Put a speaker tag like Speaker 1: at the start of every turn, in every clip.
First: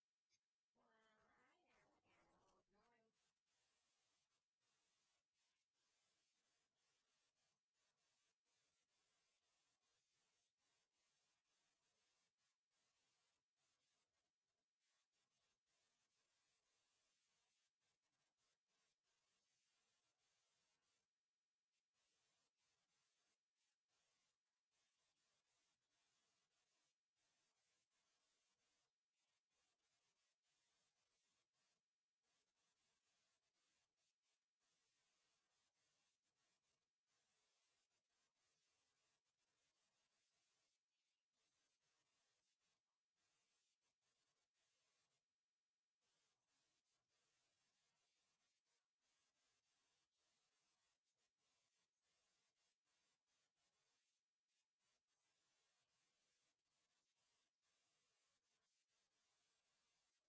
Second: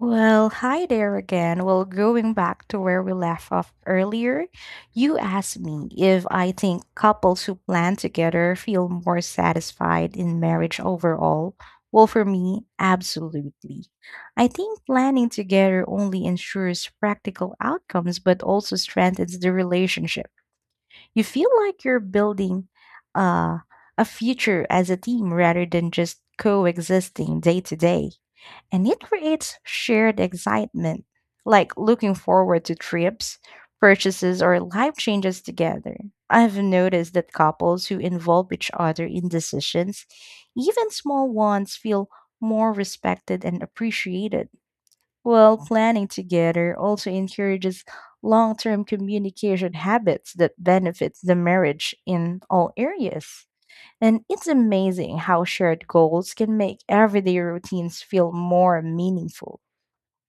Speaker 1: Well, hi there again. Well, going back to where we left off earlier, you asked me if I think couples who plan together feel more satisfied in marriage overall. Well, for me, absolutely. I think planning together only ensures practical outcomes, but also strengthens the relationship. You feel like you're building uh, a future as a team rather than just coexisting day to day, and it creates shared excitement, like looking forward to trips, purchases, or life changes together. I've noticed that couples who involve each other in decisions, even small ones, feel more respected and appreciated. Well, planning together also encourages long term communication habits that benefits the marriage in all areas. And it's amazing how shared goals can make everyday routines feel more meaningful.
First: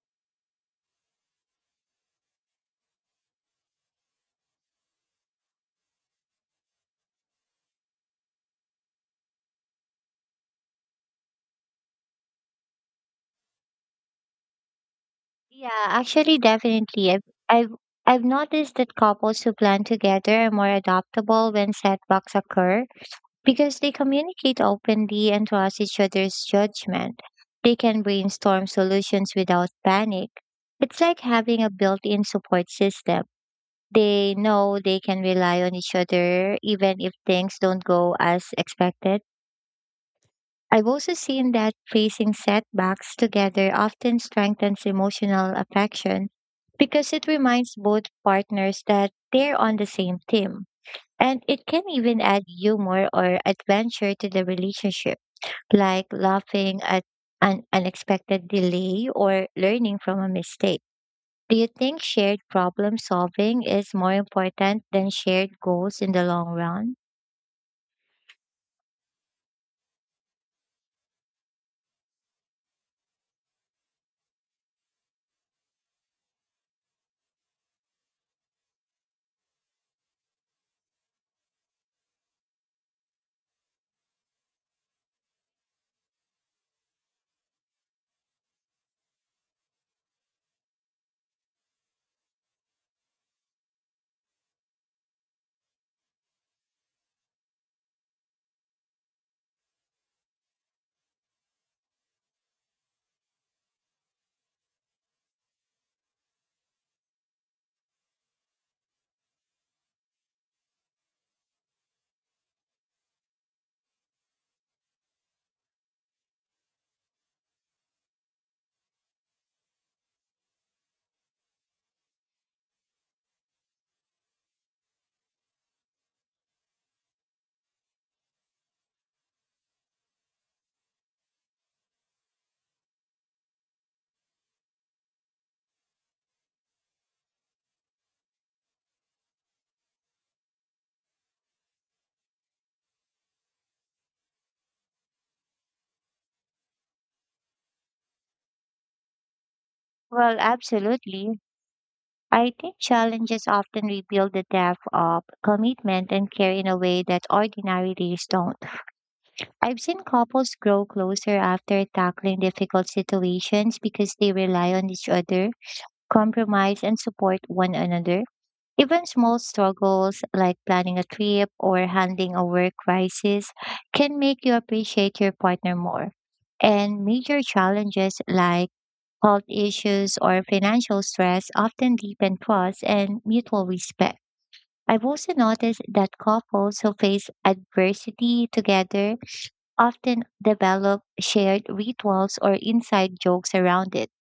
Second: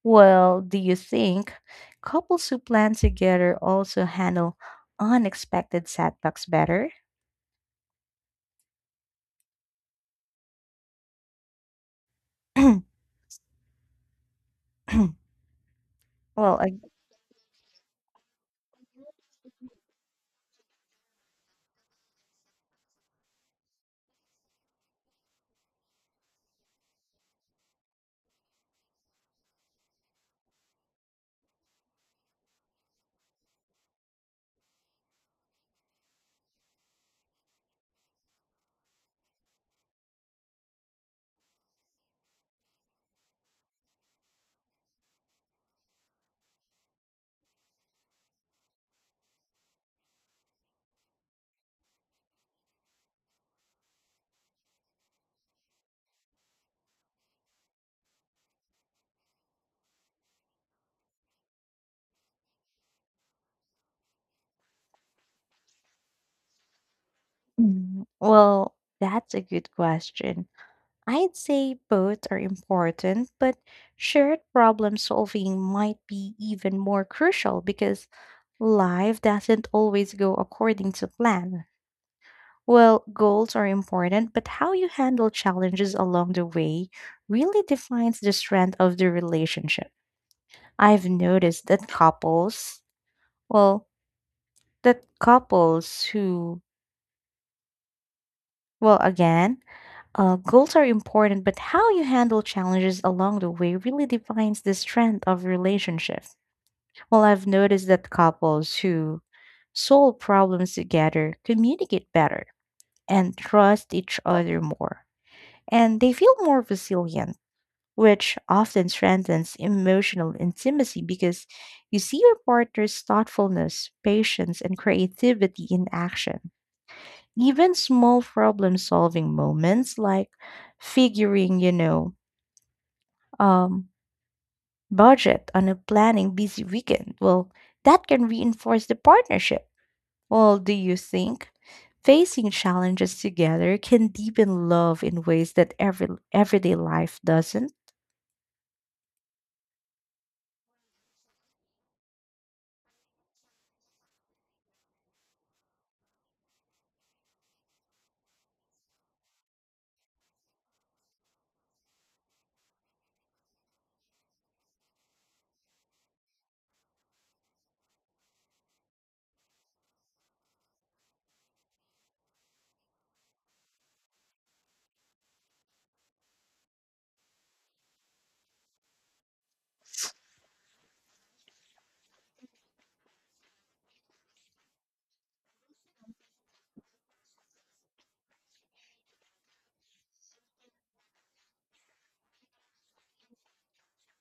Speaker 1: Well, do you think couples who plan together also handle unexpected setbacks better?
Speaker 2: Yeah, actually,
Speaker 1: well, I,
Speaker 2: definitely. I've, I've noticed that couples who plan together are more adaptable when setbacks occur because they communicate openly and trust each other's judgment. They can brainstorm solutions without panic. It's like having a built in support system. They know they can rely on each other even if things don't go as expected. I've also seen that facing setbacks together often strengthens emotional affection because it reminds both partners that they're on the same team. And it can even add humor or adventure to the relationship, like laughing at an unexpected delay or learning from a mistake. Do you think shared problem solving is more important than shared goals in the long run?
Speaker 1: Mm, well, that's a good question. I'd say both are important, but shared problem solving might be even more crucial because life doesn't always go according to plan. Well, goals are important, but how you handle challenges along the way really defines the strength of the relationship. I've noticed that couples, well, that couples who, well, again, Goals are important, but how you handle challenges along the way really defines the strength of relationship. Well, I've noticed that couples who solve problems together communicate better and trust each other more, and they feel more resilient, which often strengthens emotional intimacy because you see your partner's thoughtfulness, patience, and creativity in action. Even small problem solving moments like figuring, you know, um, budget on a planning busy weekend, well, that can reinforce the partnership. Well, do you think facing challenges together can deepen love in ways that everyday life doesn't?
Speaker 2: Well, absolutely, I think challenges often reveal the depth of commitment and care in a way that ordinary days don't. I've seen couples grow closer after tackling difficult situations because they rely on each other, compromise, and support one another. Even small struggles like planning a trip or handling a work crisis can make you appreciate your partner more. And major challenges like health issues or financial stress often deepen trust and mutual respect. I've also noticed that couples who face adversity together often develop shared rituals or inside jokes around it,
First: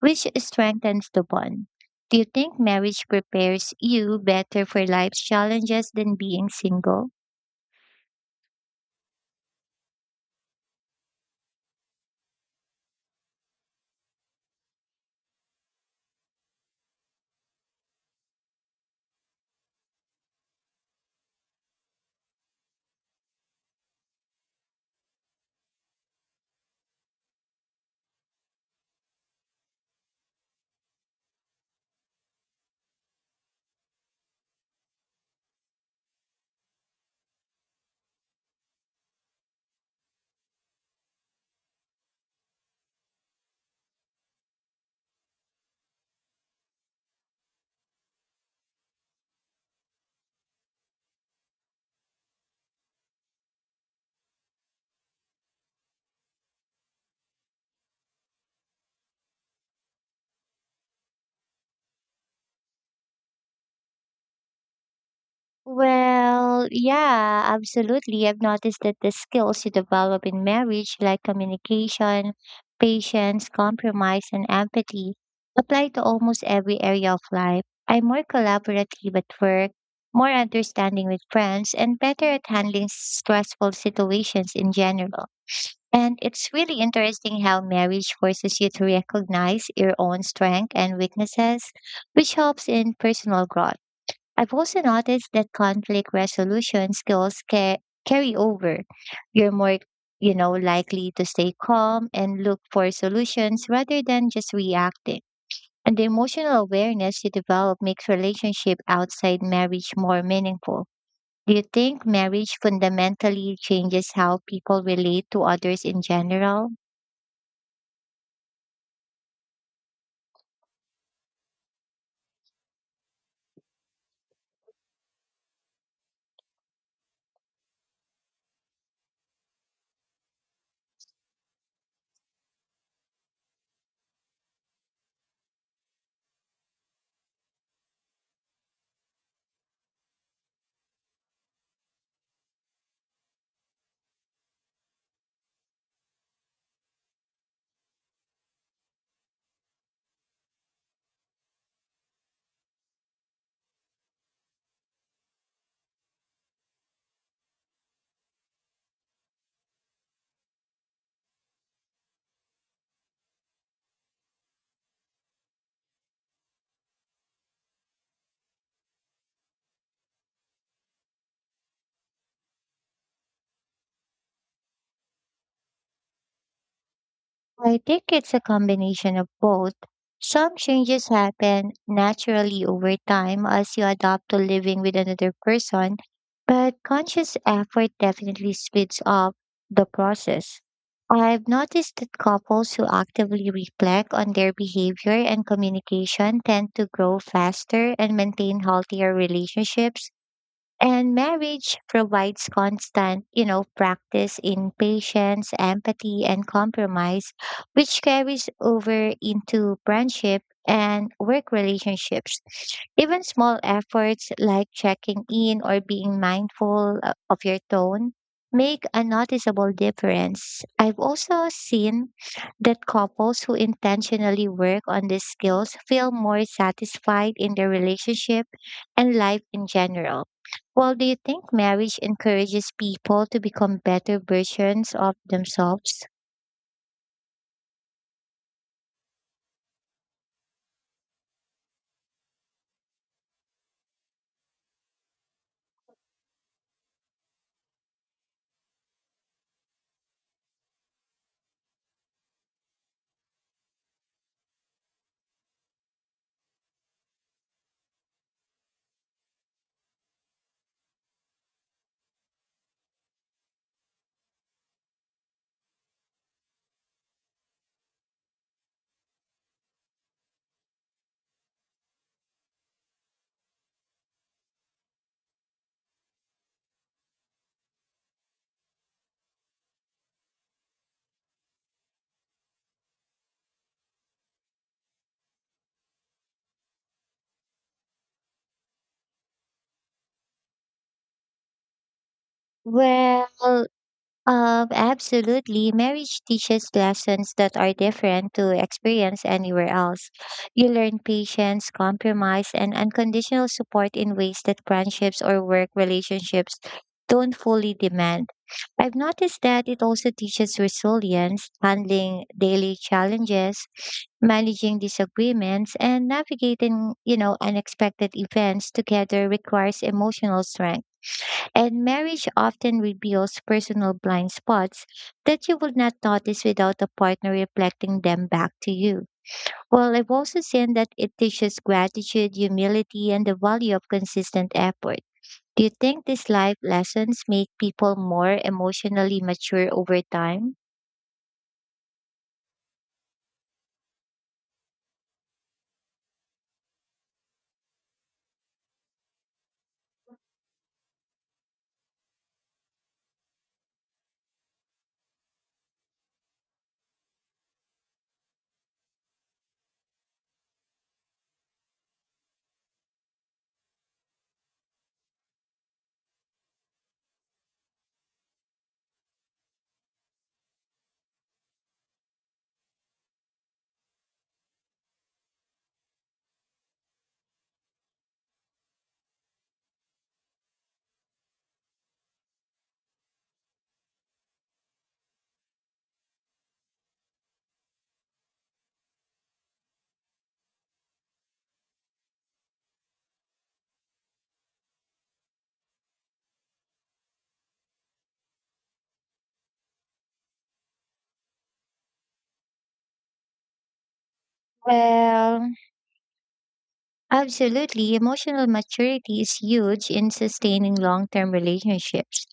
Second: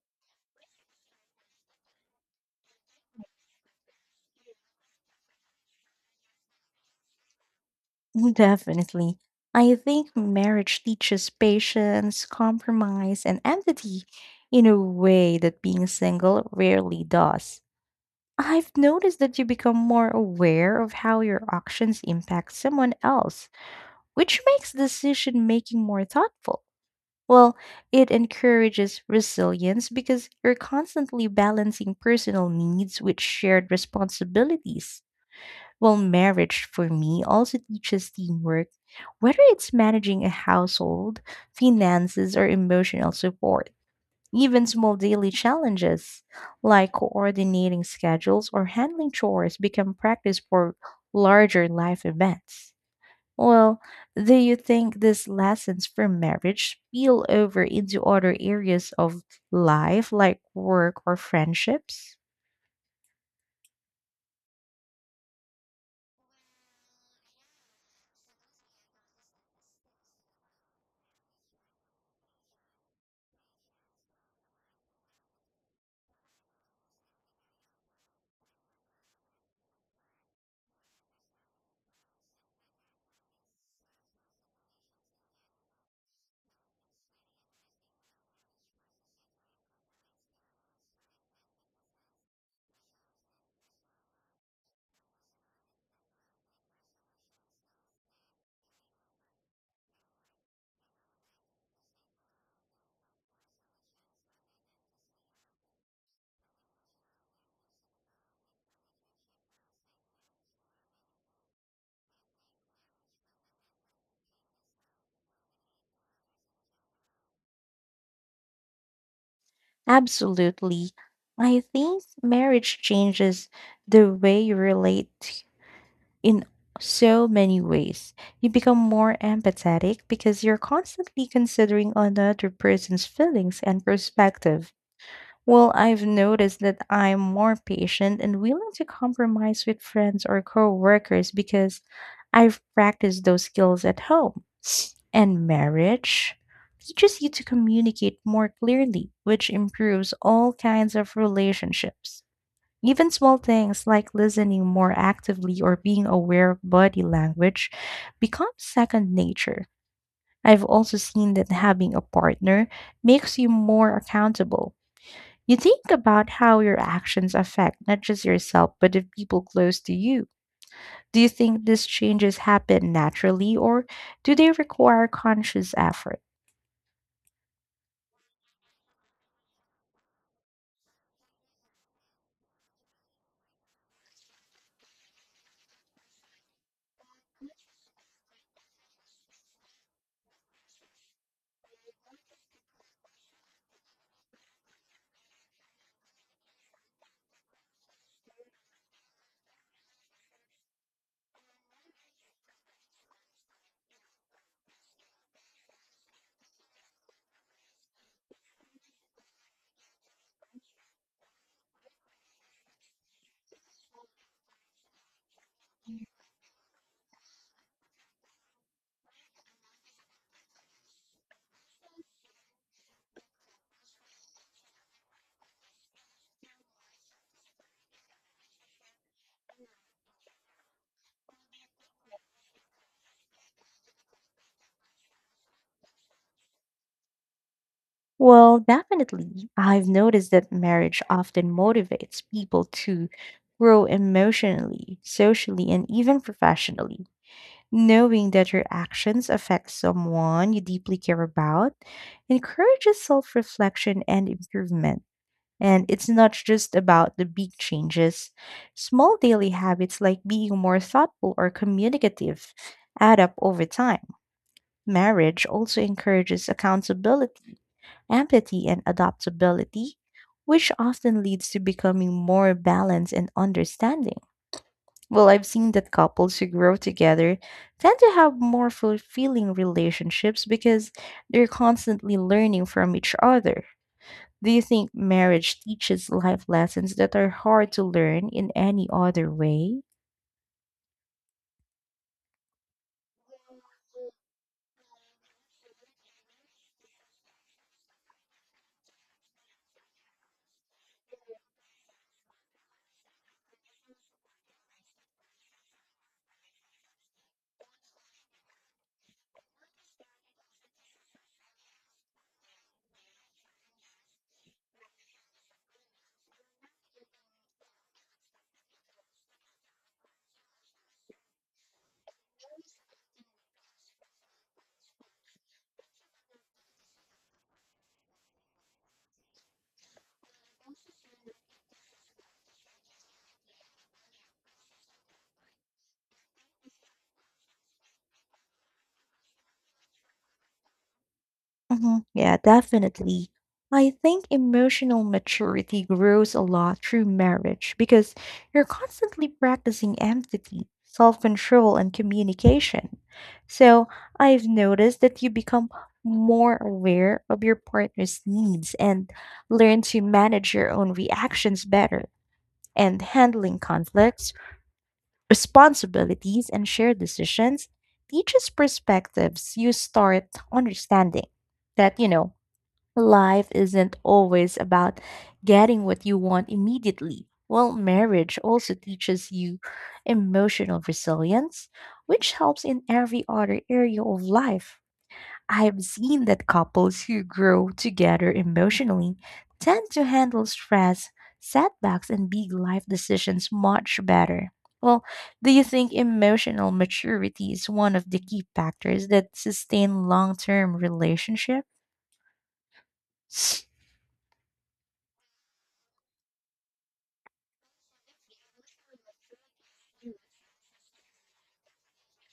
Speaker 2: which strengthens the bond. Do you think marriage prepares you better for life's challenges than being single?
Speaker 1: Definitely. I think marriage teaches patience, compromise, and empathy in a way that being single rarely does. I've noticed that you become more aware of how your actions impact someone else, which makes decision making more thoughtful. Well, it encourages resilience because you're constantly balancing personal needs with shared responsibilities. Well, marriage for me also teaches teamwork, whether it's managing a household, finances, or emotional support. Even small daily challenges like coordinating schedules or handling chores become practice for larger life events. Well, do you think these lessons from marriage spill over into other areas of life like work or friendships?
Speaker 2: Well, yeah, absolutely. I've noticed that the skills you develop in marriage, like communication, patience, compromise, and empathy, apply to almost every area of life. I'm more collaborative at work, more understanding with friends, and better at handling stressful situations in general. And it's really interesting how marriage forces you to recognize your own strengths and weaknesses, which helps in personal growth. I've also noticed that conflict resolution skills carry over. You're more, likely to stay calm and look for solutions rather than just reacting. And the emotional awareness you develop makes relationship outside marriage more meaningful. Do you think marriage fundamentally changes how people relate to others in general?
Speaker 1: Absolutely. I think marriage changes the way you relate in so many ways. You become more empathetic because you're constantly considering another person's feelings and perspective. Well, I've noticed that I'm more patient and willing to compromise with friends or coworkers because I've practiced those skills at home. And marriage teaches you to communicate more clearly, which improves all kinds of relationships. Even small things like listening more actively or being aware of body language become second nature. I've also seen that having a partner makes you more accountable. You think about how your actions affect not just yourself, but the people close to you. Do you think these changes happen naturally or do they require conscious effort?
Speaker 2: I think it's a combination of both. Some changes happen naturally over time as you adapt to living with another person, but conscious effort definitely speeds up the process. I've noticed that couples who actively reflect on their behavior and communication tend to grow faster and maintain healthier relationships and marriage provides constant, practice in patience, empathy, and compromise, which carries over into friendship and work relationships. Even small efforts like checking in or being mindful of your tone make a noticeable difference. I've also seen that couples who intentionally work on these skills feel more satisfied in their relationship and life in general. Well, do you think marriage encourages people to become better versions of themselves?
Speaker 1: Well, definitely. I've noticed that marriage often motivates people to grow emotionally, socially, and even professionally. Knowing that your actions affect someone you deeply care about encourages self reflection and improvement. And it's not just about the big changes. Small daily habits like being more thoughtful or communicative add up over time. Marriage also encourages accountability empathy, and adaptability, which often leads to becoming more balanced and understanding. Well, I've seen that couples who grow together tend to have more fulfilling relationships because they're constantly learning from each other. Do you think marriage teaches life lessons that are hard to learn in any other way?
Speaker 2: Well, Absolutely. Marriage teaches lessons that are different to experience anywhere else. You learn patience, compromise, and unconditional support in ways that friendships or work relationships don't fully demand. I've noticed that it also teaches resilience, handling daily challenges, managing disagreements, and navigating, unexpected events together requires emotional strength. And marriage often reveals personal blind spots that you would not notice without a partner reflecting them back to you. Well, I've also seen that it teaches gratitude, humility, and the value of consistent effort. Do you think these life lessons make people more emotionally mature over time?
Speaker 1: Mhm. Yeah, definitely. I think emotional maturity grows a lot through marriage because you're constantly practicing empathy, self control, and communication. So I've noticed that you become more aware of your partner's needs and learn to manage your own reactions better. And handling conflicts, responsibilities, and shared decisions teaches perspectives. You start understanding that, you know, life isn't always about getting what you want immediately. Well, marriage also teaches you emotional resilience, which helps in every other area of life. I've seen that couples who grow together emotionally tend to handle stress, setbacks, and big life decisions much better. Well, do you think emotional maturity is one of the key factors that sustain long term relationships?
Speaker 2: Well, absolutely. Emotional maturity is huge in sustaining long term relationships.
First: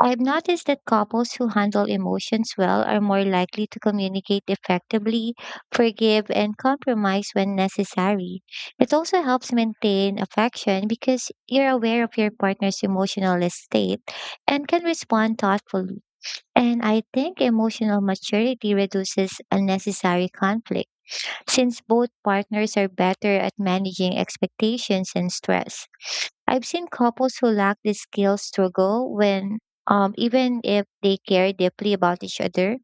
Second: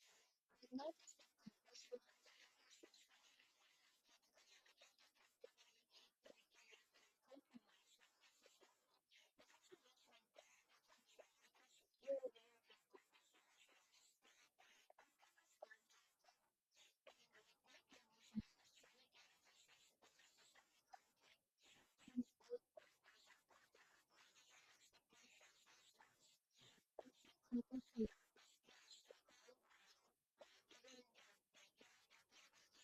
Speaker 2: I've noticed that couples who handle emotions well are more likely to communicate effectively, forgive, and compromise when necessary. It also helps maintain affection because you're aware of your partner's emotional state and can respond thoughtfully. And I think emotional maturity reduces unnecessary conflict since both partners are better at managing expectations and stress. I've seen couples who lack the skills struggle when, even if they care deeply about each other.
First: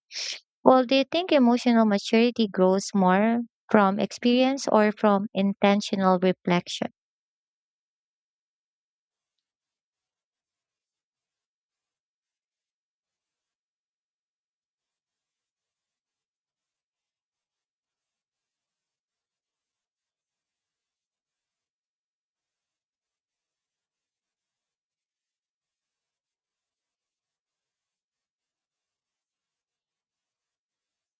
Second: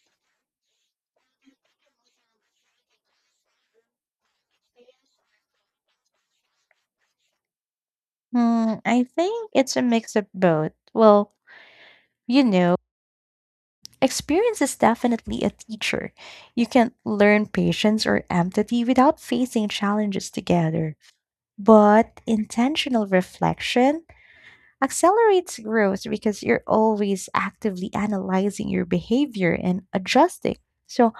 Speaker 2: Well, do you think emotional maturity grows more from experience or from intentional reflection?
Speaker 1: Hmm, I think it's a mix of both. Well, you know, experience is definitely a teacher. You can learn patience or empathy without facing challenges together. But intentional reflection accelerates growth because you're always actively analyzing your behavior and adjusting. So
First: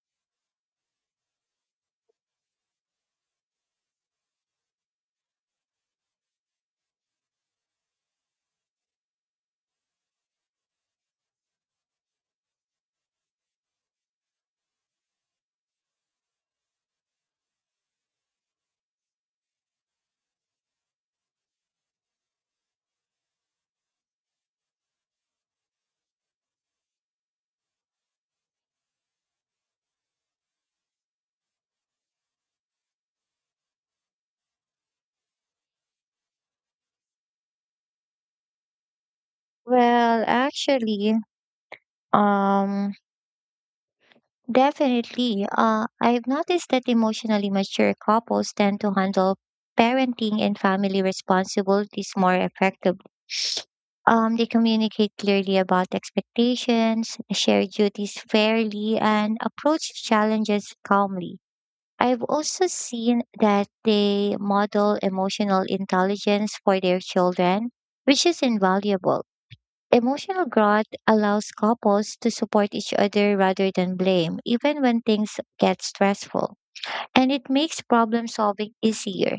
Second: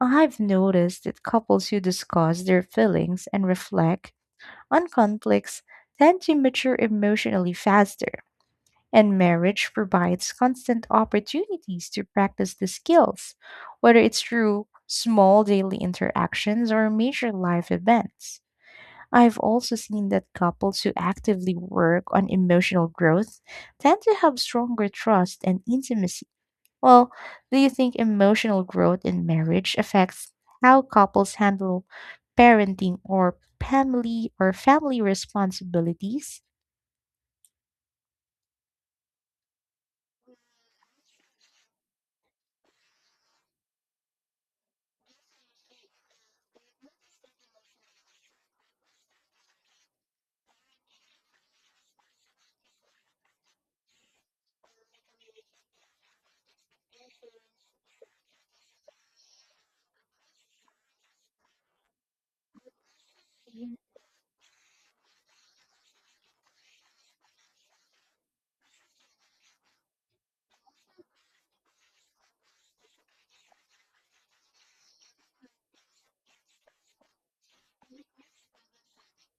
Speaker 1: I've noticed that couples who discuss their feelings and reflect on conflicts tend to mature emotionally faster. And marriage provides constant opportunities to practice the skills, whether it's through small daily interactions or major life events. I've also seen that couples who actively work on emotional growth tend to have stronger trust and intimacy. Well, do you think emotional growth in marriage affects how couples handle parenting or family responsibilities?
Speaker 2: Well, actually, um, definitely. I've noticed that emotionally mature couples tend to handle parenting and family responsibilities more effectively. They communicate clearly about expectations, share duties fairly, and approach challenges calmly. I've also seen that they model emotional intelligence for their children, which is invaluable. Emotional growth allows couples to support each other rather than blame, even when things get stressful. And it makes problem solving easier,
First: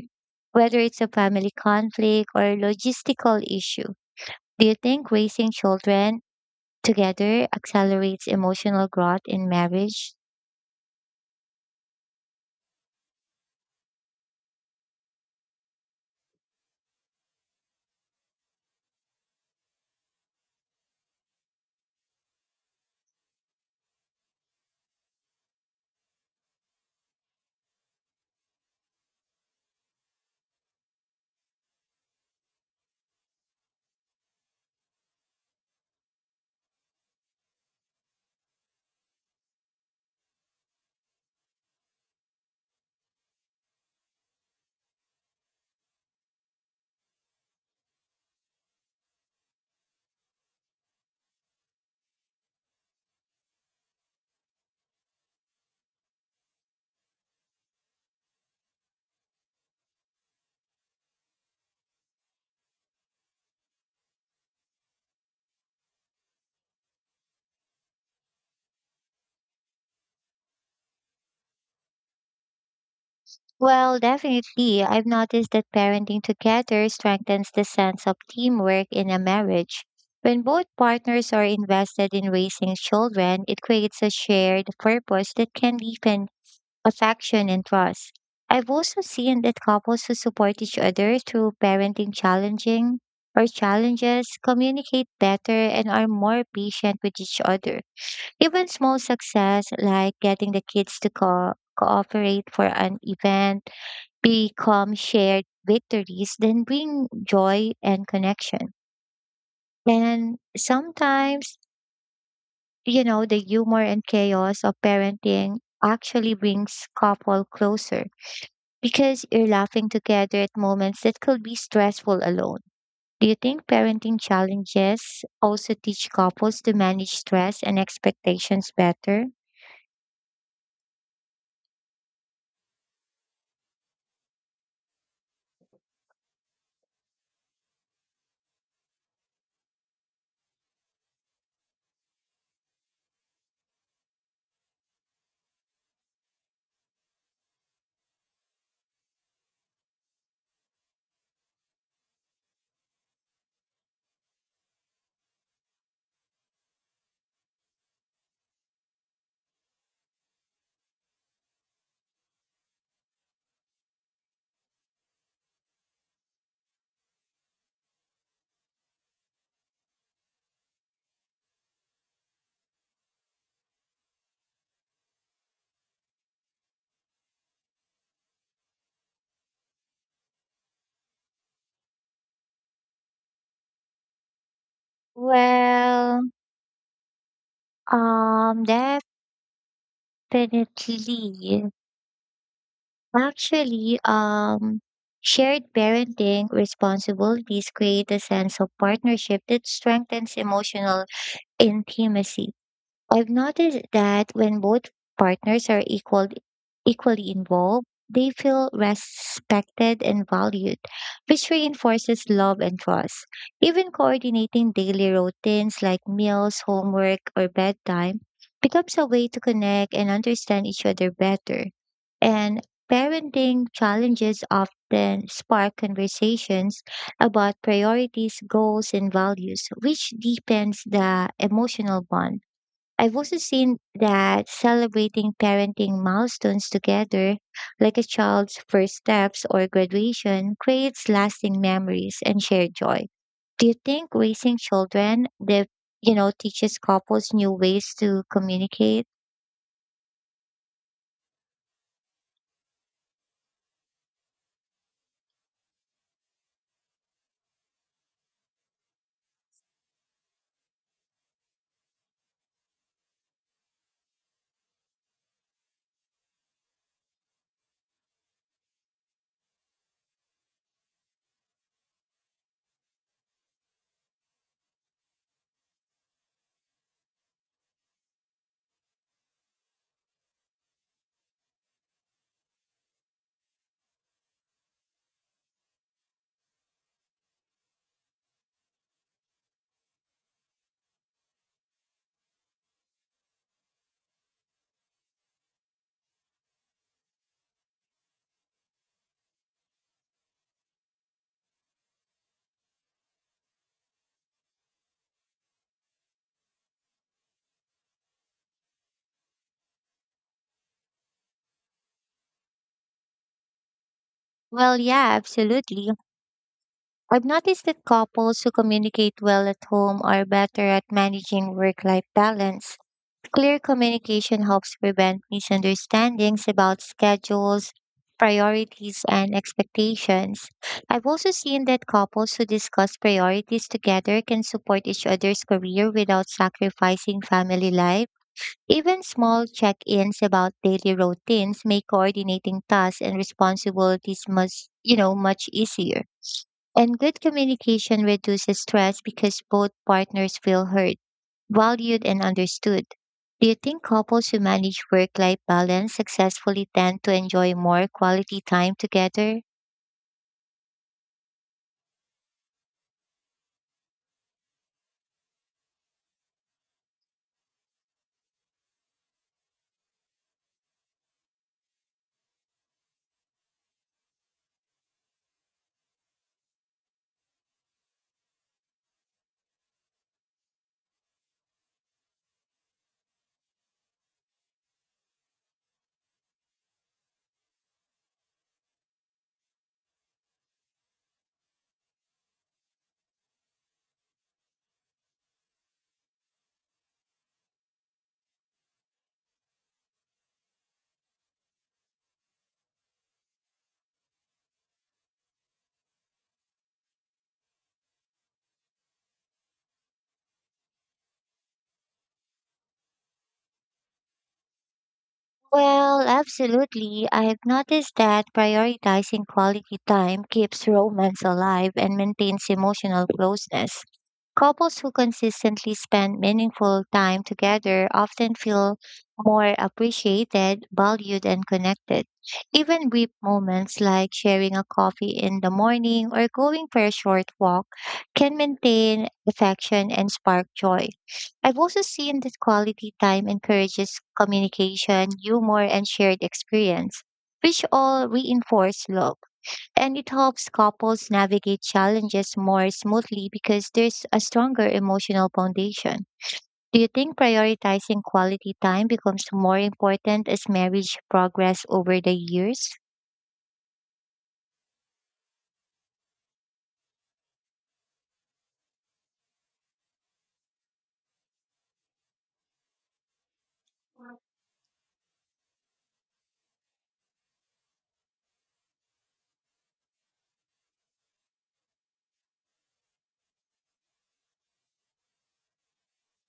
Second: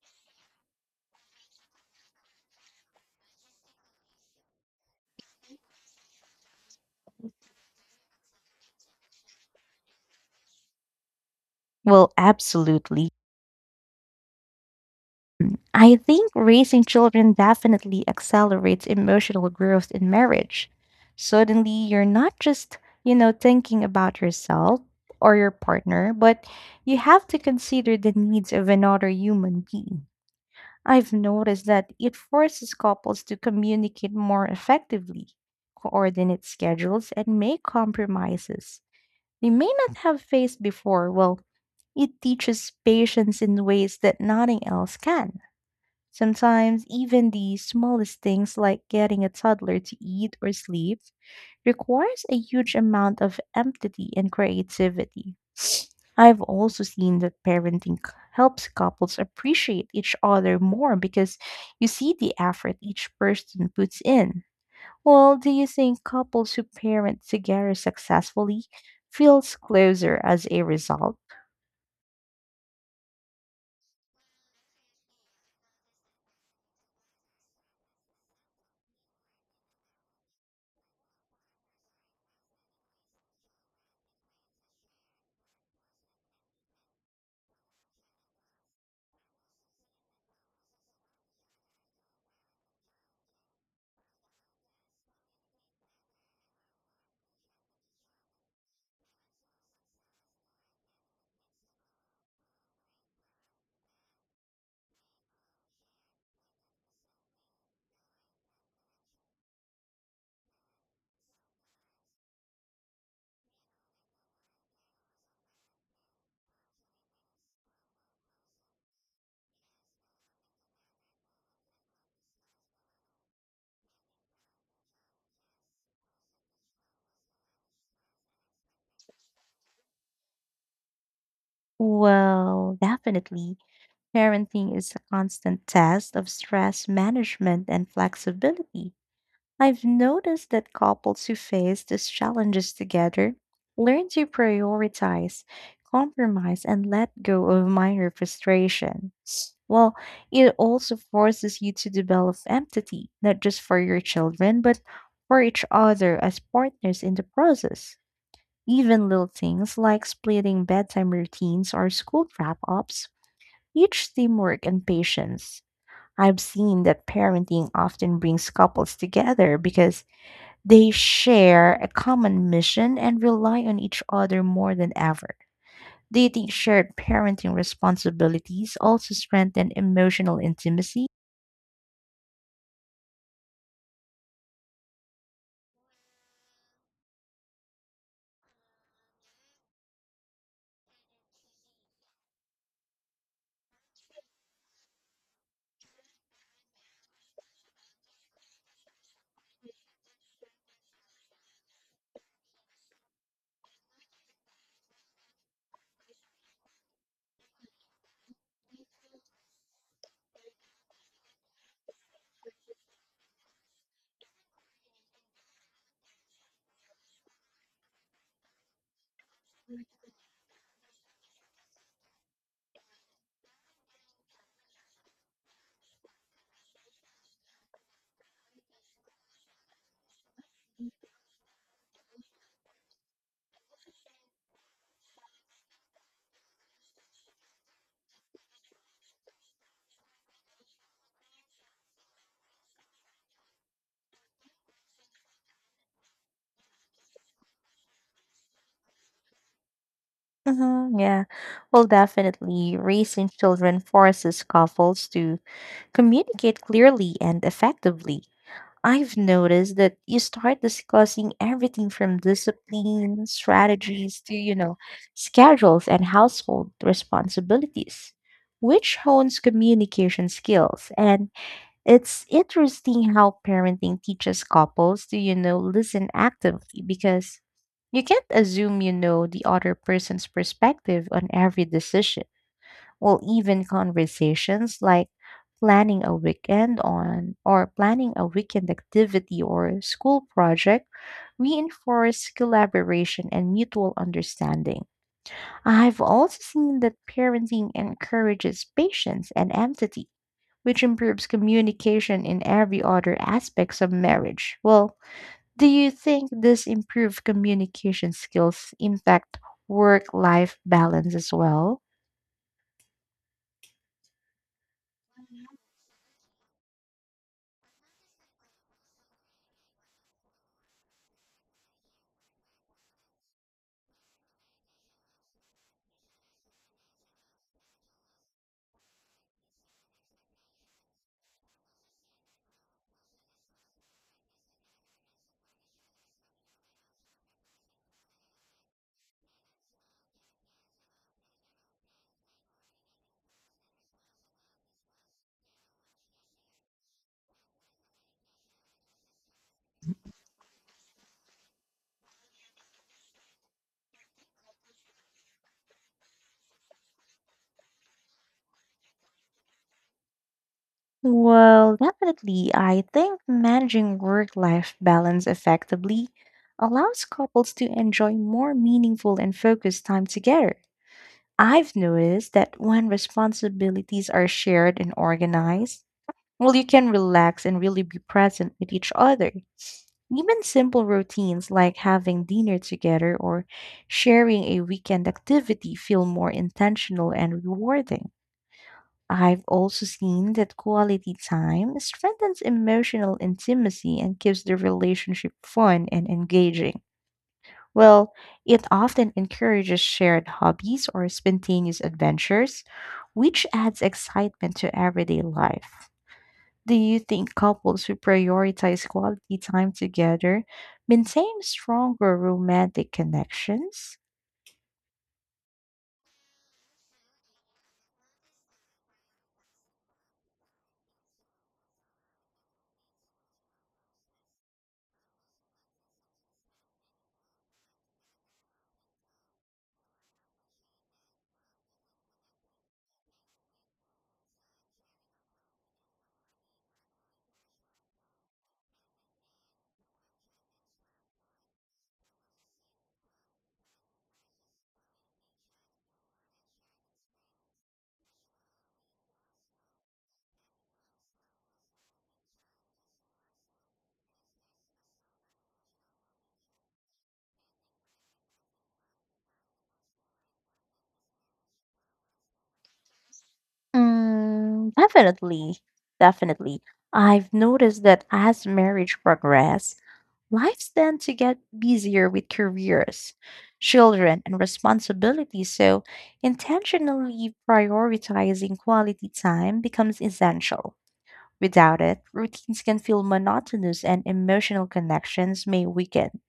Speaker 2: whether it's a family conflict or a logistical issue. Do you think raising children together accelerates emotional growth in marriage?
Speaker 1: Well, absolutely. I think raising children definitely accelerates emotional growth in marriage. Suddenly, you're not just, you know, thinking about yourself or your partner, but you have to consider the needs of another human being. I've noticed that it forces couples to communicate more effectively, coordinate schedules, and make compromises they may not have faced before. Well, it teaches patience in ways that nothing else can. Sometimes even the smallest things like getting a toddler to eat or sleep requires a huge amount of empathy and creativity. I've also seen that parenting helps couples appreciate each other more because you see the effort each person puts in. Well, do you think couples who parent together successfully feels closer as a result?
Speaker 2: Well, definitely. I've noticed that parenting together strengthens the sense of teamwork in a marriage. When both partners are invested in raising children, it creates a shared purpose that can deepen affection and trust. I've also seen that couples who support each other through parenting challenging or challenges communicate better and are more patient with each other. Even small success like getting the kids to cooperate for an event become shared victories then bring joy and connection. And sometimes, the humor and chaos of parenting actually brings couple closer because you're laughing together at moments that could be stressful alone. Do you think parenting challenges also teach couples to manage stress and expectations better?
Speaker 1: Well, definitely. Parenting is a constant test of stress management and flexibility. I've noticed that couples who face these challenges together learn to prioritize, compromise, and let go of minor frustration. Well, it also forces you to develop empathy, not just for your children, but for each other as partners in the process. Even little things like splitting bedtime routines or school wrap ups each teamwork and patience. I've seen that parenting often brings couples together because they share a common mission and rely on each other more than ever. Do you think shared parenting responsibilities also strengthen emotional intimacy?
Speaker 2: Well, um, Definitely. Actually, shared parenting responsibilities create a sense of partnership that strengthens emotional intimacy. I've noticed that when both partners are equal, equally involved, they feel respected and valued, which reinforces love and trust. Even coordinating daily routines like meals, homework, or bedtime becomes a way to connect and understand each other better and parenting challenges often spark conversations about priorities, goals, and values, which deepens the emotional bond. I've also seen that celebrating parenting milestones together, like a child's first steps or graduation, creates lasting memories and shared joy. Do you think raising children, teaches couples new ways to communicate?
Speaker 1: Mm-hmm, yeah, well, definitely. Raising children forces couples to communicate clearly and effectively. I've noticed that you start discussing everything from discipline, strategies to, you know, schedules and household responsibilities, which hones communication skills. And it's interesting how parenting teaches couples to, you know, listen actively because you can't assume you know the other person's perspective on every decision. Well, even conversations like planning a weekend activity or school project reinforce collaboration and mutual understanding. I've also seen that parenting encourages patience and empathy, which improves communication in every other aspects of marriage. Well, do you think this improved communication skills impact work-life balance as well?
Speaker 2: Well, yeah, absolutely. I've noticed that couples who communicate well at home are better at managing work life balance. Clear communication helps prevent misunderstandings about schedules, priorities, and expectations. I've also seen that couples who discuss priorities together can support each other's career without sacrificing family life. Even small check ins about daily routines make coordinating tasks and responsibilities much, much easier. And good communication reduces stress because both partners feel heard, valued, and understood. Do you think couples who manage work life balance successfully tend to enjoy more quality time together?
Speaker 1: Well, definitely. I think managing work-life balance effectively allows couples to enjoy more meaningful and focused time together. I've noticed that when responsibilities are shared and organized, well, you can relax and really be present with each other. Even simple routines like having dinner together or sharing a weekend activity feel more intentional and rewarding. I've also seen that quality time strengthens emotional intimacy and keeps the relationship fun and engaging. Well, it often encourages shared hobbies or spontaneous adventures, which adds excitement to everyday life. Do you think couples who prioritize quality time together maintain stronger romantic connections?
Speaker 2: Well, absolutely. I have noticed that prioritizing quality time keeps romance alive and maintains emotional closeness. Couples who consistently spend meaningful time together often feel more appreciated, valued, and connected. Even brief moments like sharing a coffee in the morning or going for a short walk can maintain affection and spark joy. I've also seen that quality time encourages communication, humor, and shared experience, which all reinforce love. And it helps couples navigate challenges more smoothly because there's a stronger emotional foundation. Do you think prioritizing quality time becomes more important as marriage progresses over the years?
Speaker 1: Mm, definitely. Definitely. I've noticed that as marriage progress, lives tend to get busier with careers, children, and responsibilities. So, intentionally prioritizing quality time becomes essential. Without it, routines can feel monotonous and emotional connections may weaken.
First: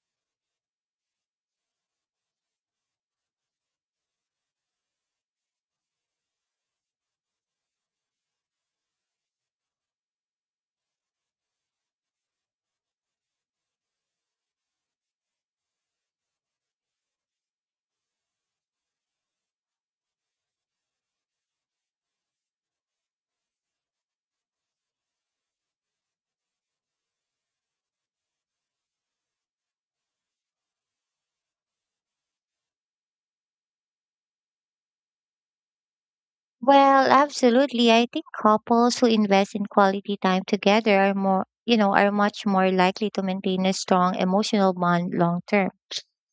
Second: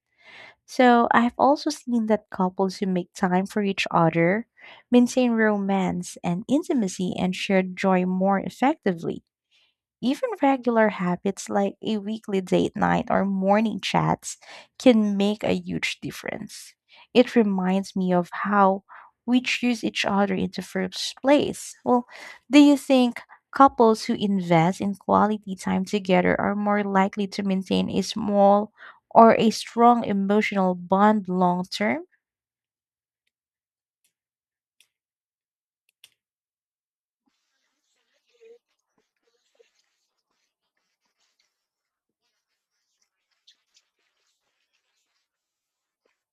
Speaker 1: So I've also seen that couples who make time for each other maintain romance and intimacy and shared joy more effectively. Even regular habits like a weekly date night or morning chats can make a huge difference. It reminds me of how we choose each other in the first place. Well, do you think couples who invest in quality time together are more likely to maintain a small or a strong emotional bond long term?
Speaker 2: Well, absolutely. I think couples who invest in quality time together are more, are much more likely to maintain a strong emotional bond long term.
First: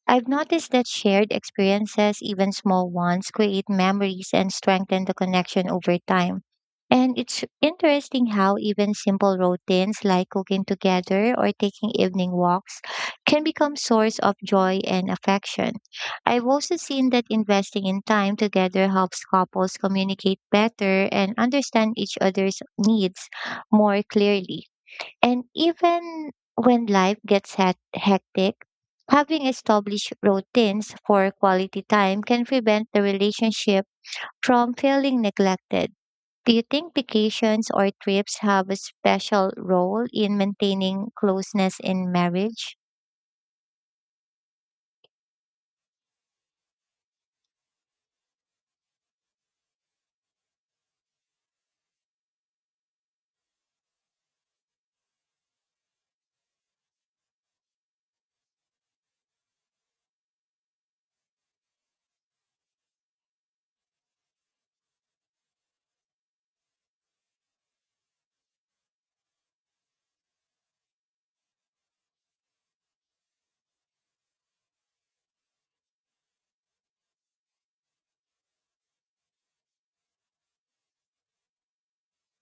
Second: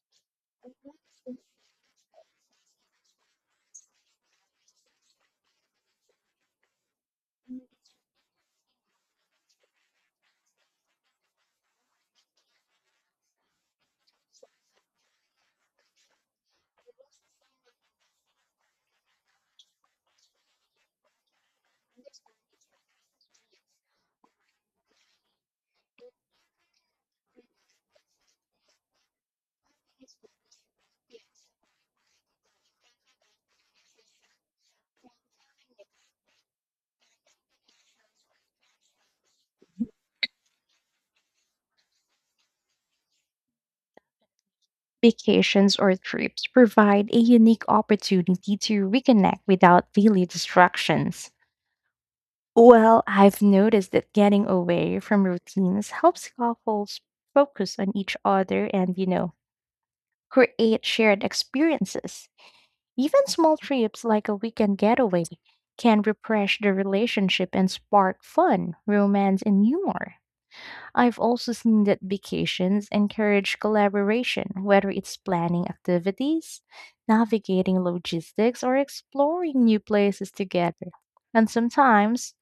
Speaker 2: I've noticed that shared experiences, even small ones, create memories and strengthen the connection over time. And it's interesting how even simple routines like cooking together or taking evening walks can become source of joy and affection. I've also seen that investing in time together helps couples communicate better and understand each other's needs more clearly. And even when life gets hectic, having established routines for quality time can prevent the relationship from feeling neglected. Do you think vacations or trips have a special role in maintaining closeness in marriage?
Speaker 1: Vacations or trips provide a unique opportunity to reconnect without daily distractions. Well, I've noticed that getting away from routines helps couples focus on each other and, you know, create shared experiences. Even small trips like a weekend getaway can refresh the relationship and spark fun, romance, and humor. I've also seen that vacations encourage collaboration, whether it's planning activities, navigating logistics, or exploring new places together. And sometimes,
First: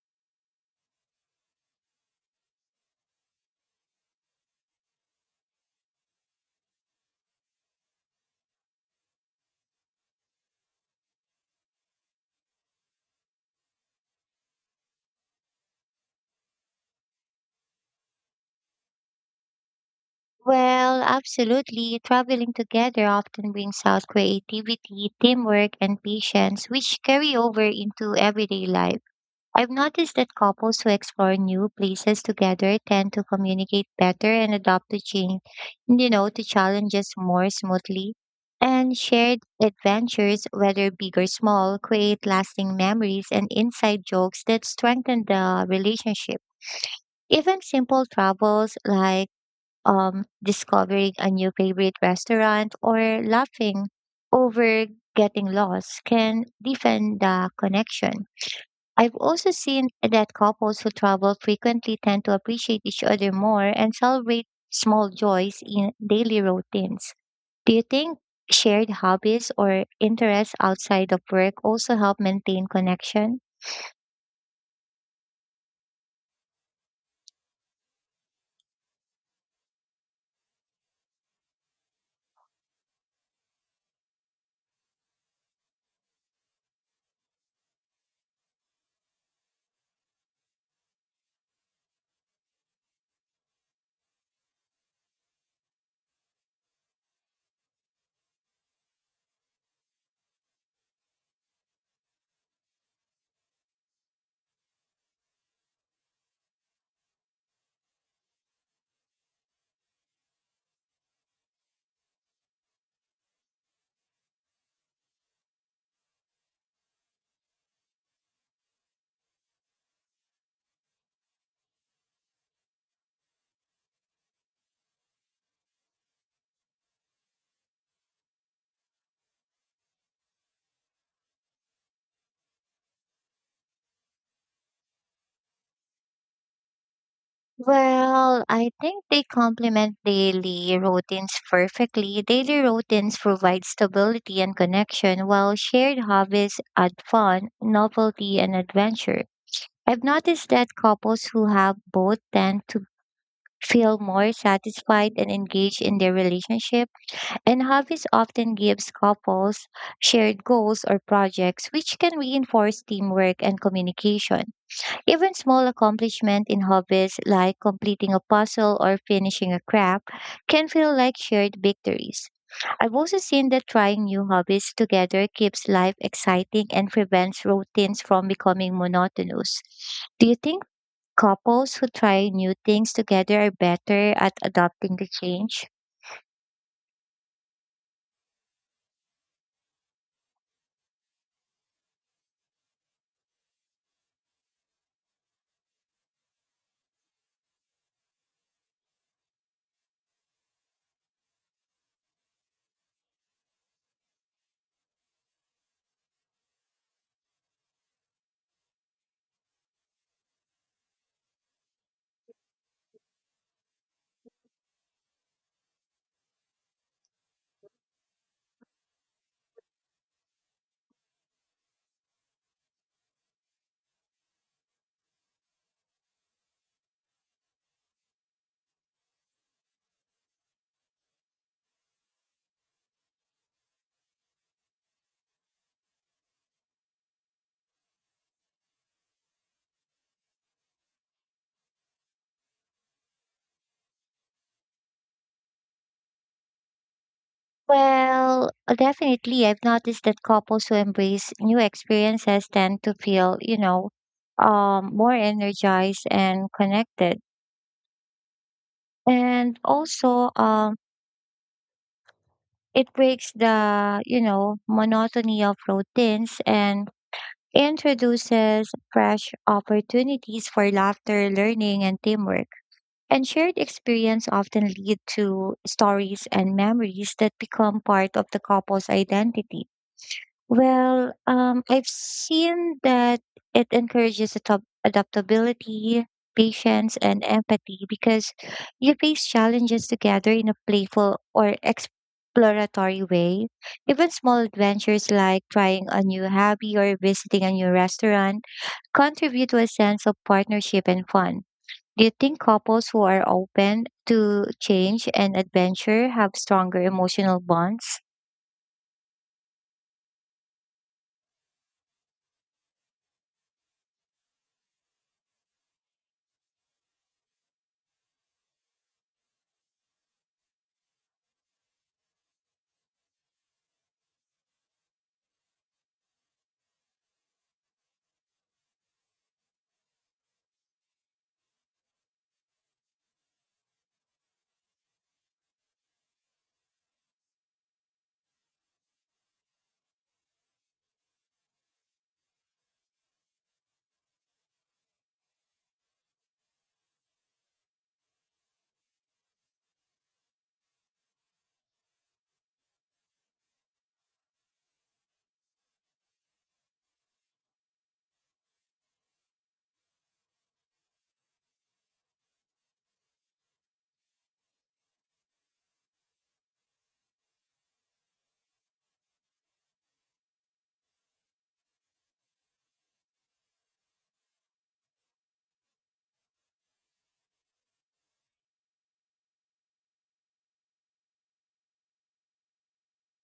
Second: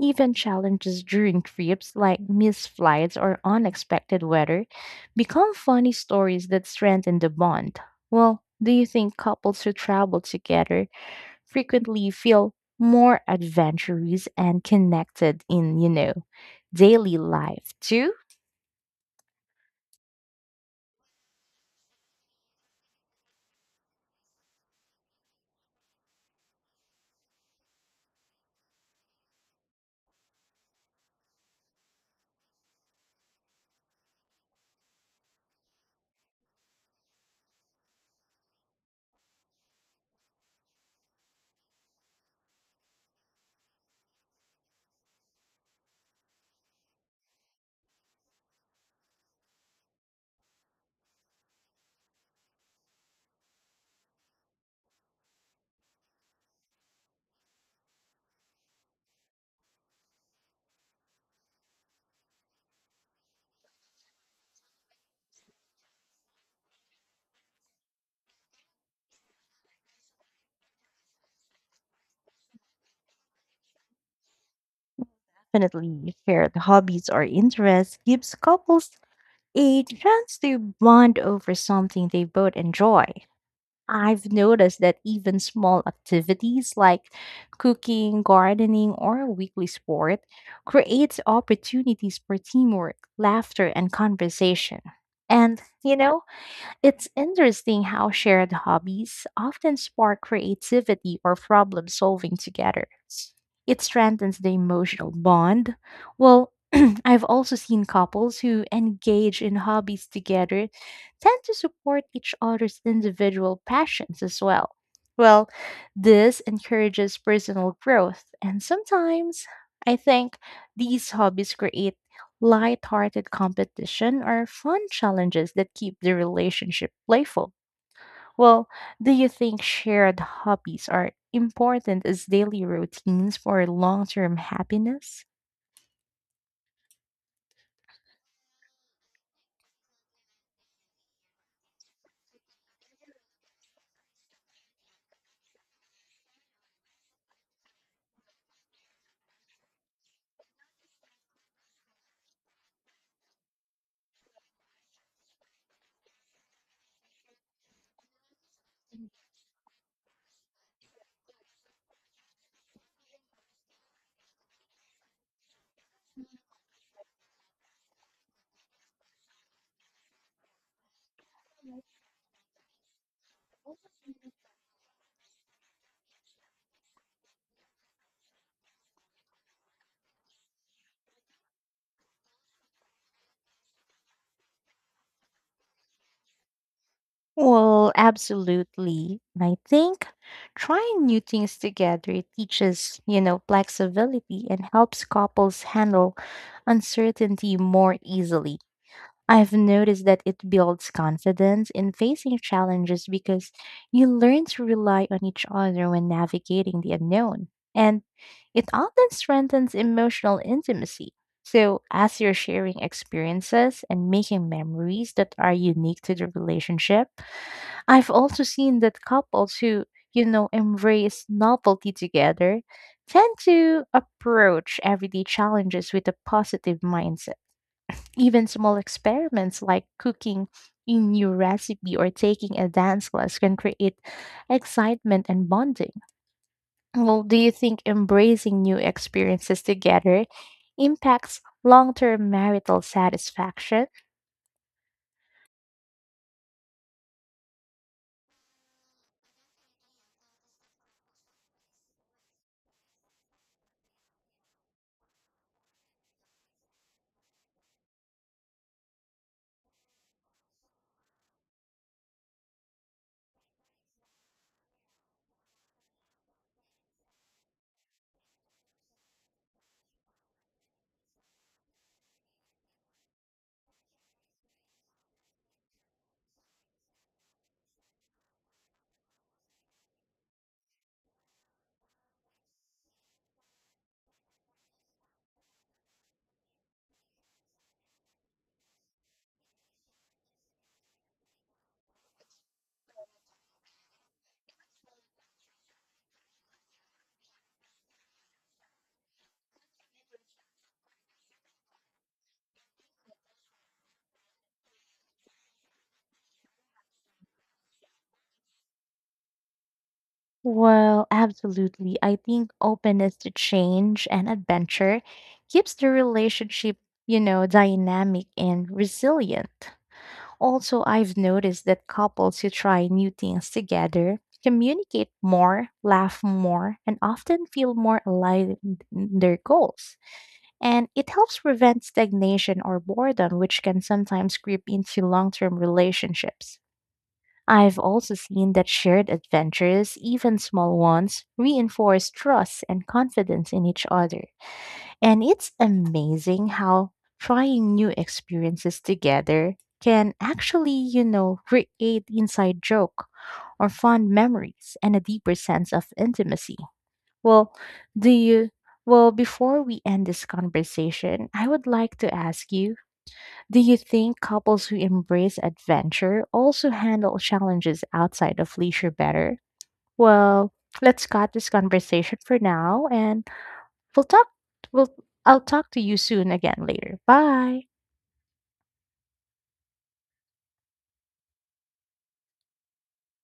Speaker 1: even challenges during trips like missed flights or unexpected weather become funny stories that strengthen the bond. Well, do you think couples who travel together frequently feel more adventurous and connected in, you know, daily life too?
Speaker 2: Well, absolutely. Traveling together often brings out creativity, teamwork, and patience, which carry over into everyday life. I've noticed that couples who explore new places together tend to communicate better and adopt to change, to challenges more smoothly. And shared adventures, whether big or small, create lasting memories and inside jokes that strengthen the relationship. Even simple travels like discovering a new favorite restaurant or laughing over getting lost can deepen the connection. I've also seen that couples who travel frequently tend to appreciate each other more and celebrate small joys in daily routines. Do you think shared hobbies or interests outside of work also help maintain connection?
Speaker 1: Definitely shared hobbies or interests gives couples a chance to bond over something they both enjoy. I've noticed that even small activities like cooking, gardening, or a weekly sport creates opportunities for teamwork, laughter, and conversation. And, you know, it's interesting how shared hobbies often spark creativity or problem solving together. It strengthens the emotional bond. Well, I've also seen couples who engage in hobbies together tend to support each other's individual passions as well. Well, this encourages personal growth, and sometimes I think these hobbies create light-hearted competition or fun challenges that keep the relationship playful. Well, do you think shared hobbies are important as daily routines for long term happiness?
Speaker 2: Well, I think they complement daily routines perfectly. Daily routines provide stability and connection, while shared hobbies add fun, novelty, and adventure. I've noticed that couples who have both tend to feel more satisfied and engaged in their relationship. And hobbies often gives couples shared goals or projects which can reinforce teamwork and communication. Even small accomplishment in hobbies like completing a puzzle or finishing a craft can feel like shared victories. I've also seen that trying new hobbies together keeps life exciting and prevents routines from becoming monotonous. Do you think couples who try new things together are better at adopting the change?
Speaker 1: Well, absolutely. I think trying new things together teaches, you know, flexibility and helps couples handle uncertainty more easily. I've noticed that it builds confidence in facing challenges because you learn to rely on each other when navigating the unknown. And it often strengthens emotional intimacy. So, as you're sharing experiences and making memories that are unique to the relationship, I've also seen that couples who, you know, embrace novelty together tend to approach everyday challenges with a positive mindset. Even small experiments like cooking a new recipe or taking a dance class can create excitement and bonding. Well, do you think embracing new experiences together impacts long term marital satisfaction?
Speaker 2: Well, definitely. I've noticed that couples who embrace new experiences tend to feel, more energized and connected. And also, it breaks the, monotony of routines and introduces fresh opportunities for laughter, learning, and teamwork. And shared experience often lead to stories and memories that become part of the couple's identity. I've seen that it encourages adaptability, patience, and empathy because you face challenges together in a playful or exploratory way. Even small adventures like trying a new hobby or visiting a new restaurant contribute to a sense of partnership and fun. Do you think couples who are open to change and adventure have stronger emotional bonds?
Speaker 1: Well, absolutely. I think openness to change and adventure keeps the relationship, you know, dynamic and resilient. Also, I've noticed that couples who try new things together communicate more, laugh more, and often feel more aligned in their goals. And it helps prevent stagnation or boredom, which can sometimes creep into long term relationships. I've also seen that shared adventures, even small ones, reinforce trust and confidence in each other. And it's amazing how trying new experiences together can actually, you know, create inside joke or fond memories and a deeper sense of intimacy. Well, do you before we end this conversation, I would like to ask you, do you think couples who embrace adventure also handle challenges outside of leisure better? Well, let's cut this conversation for now and We'll talk we'll I'll talk to you soon again later. Bye.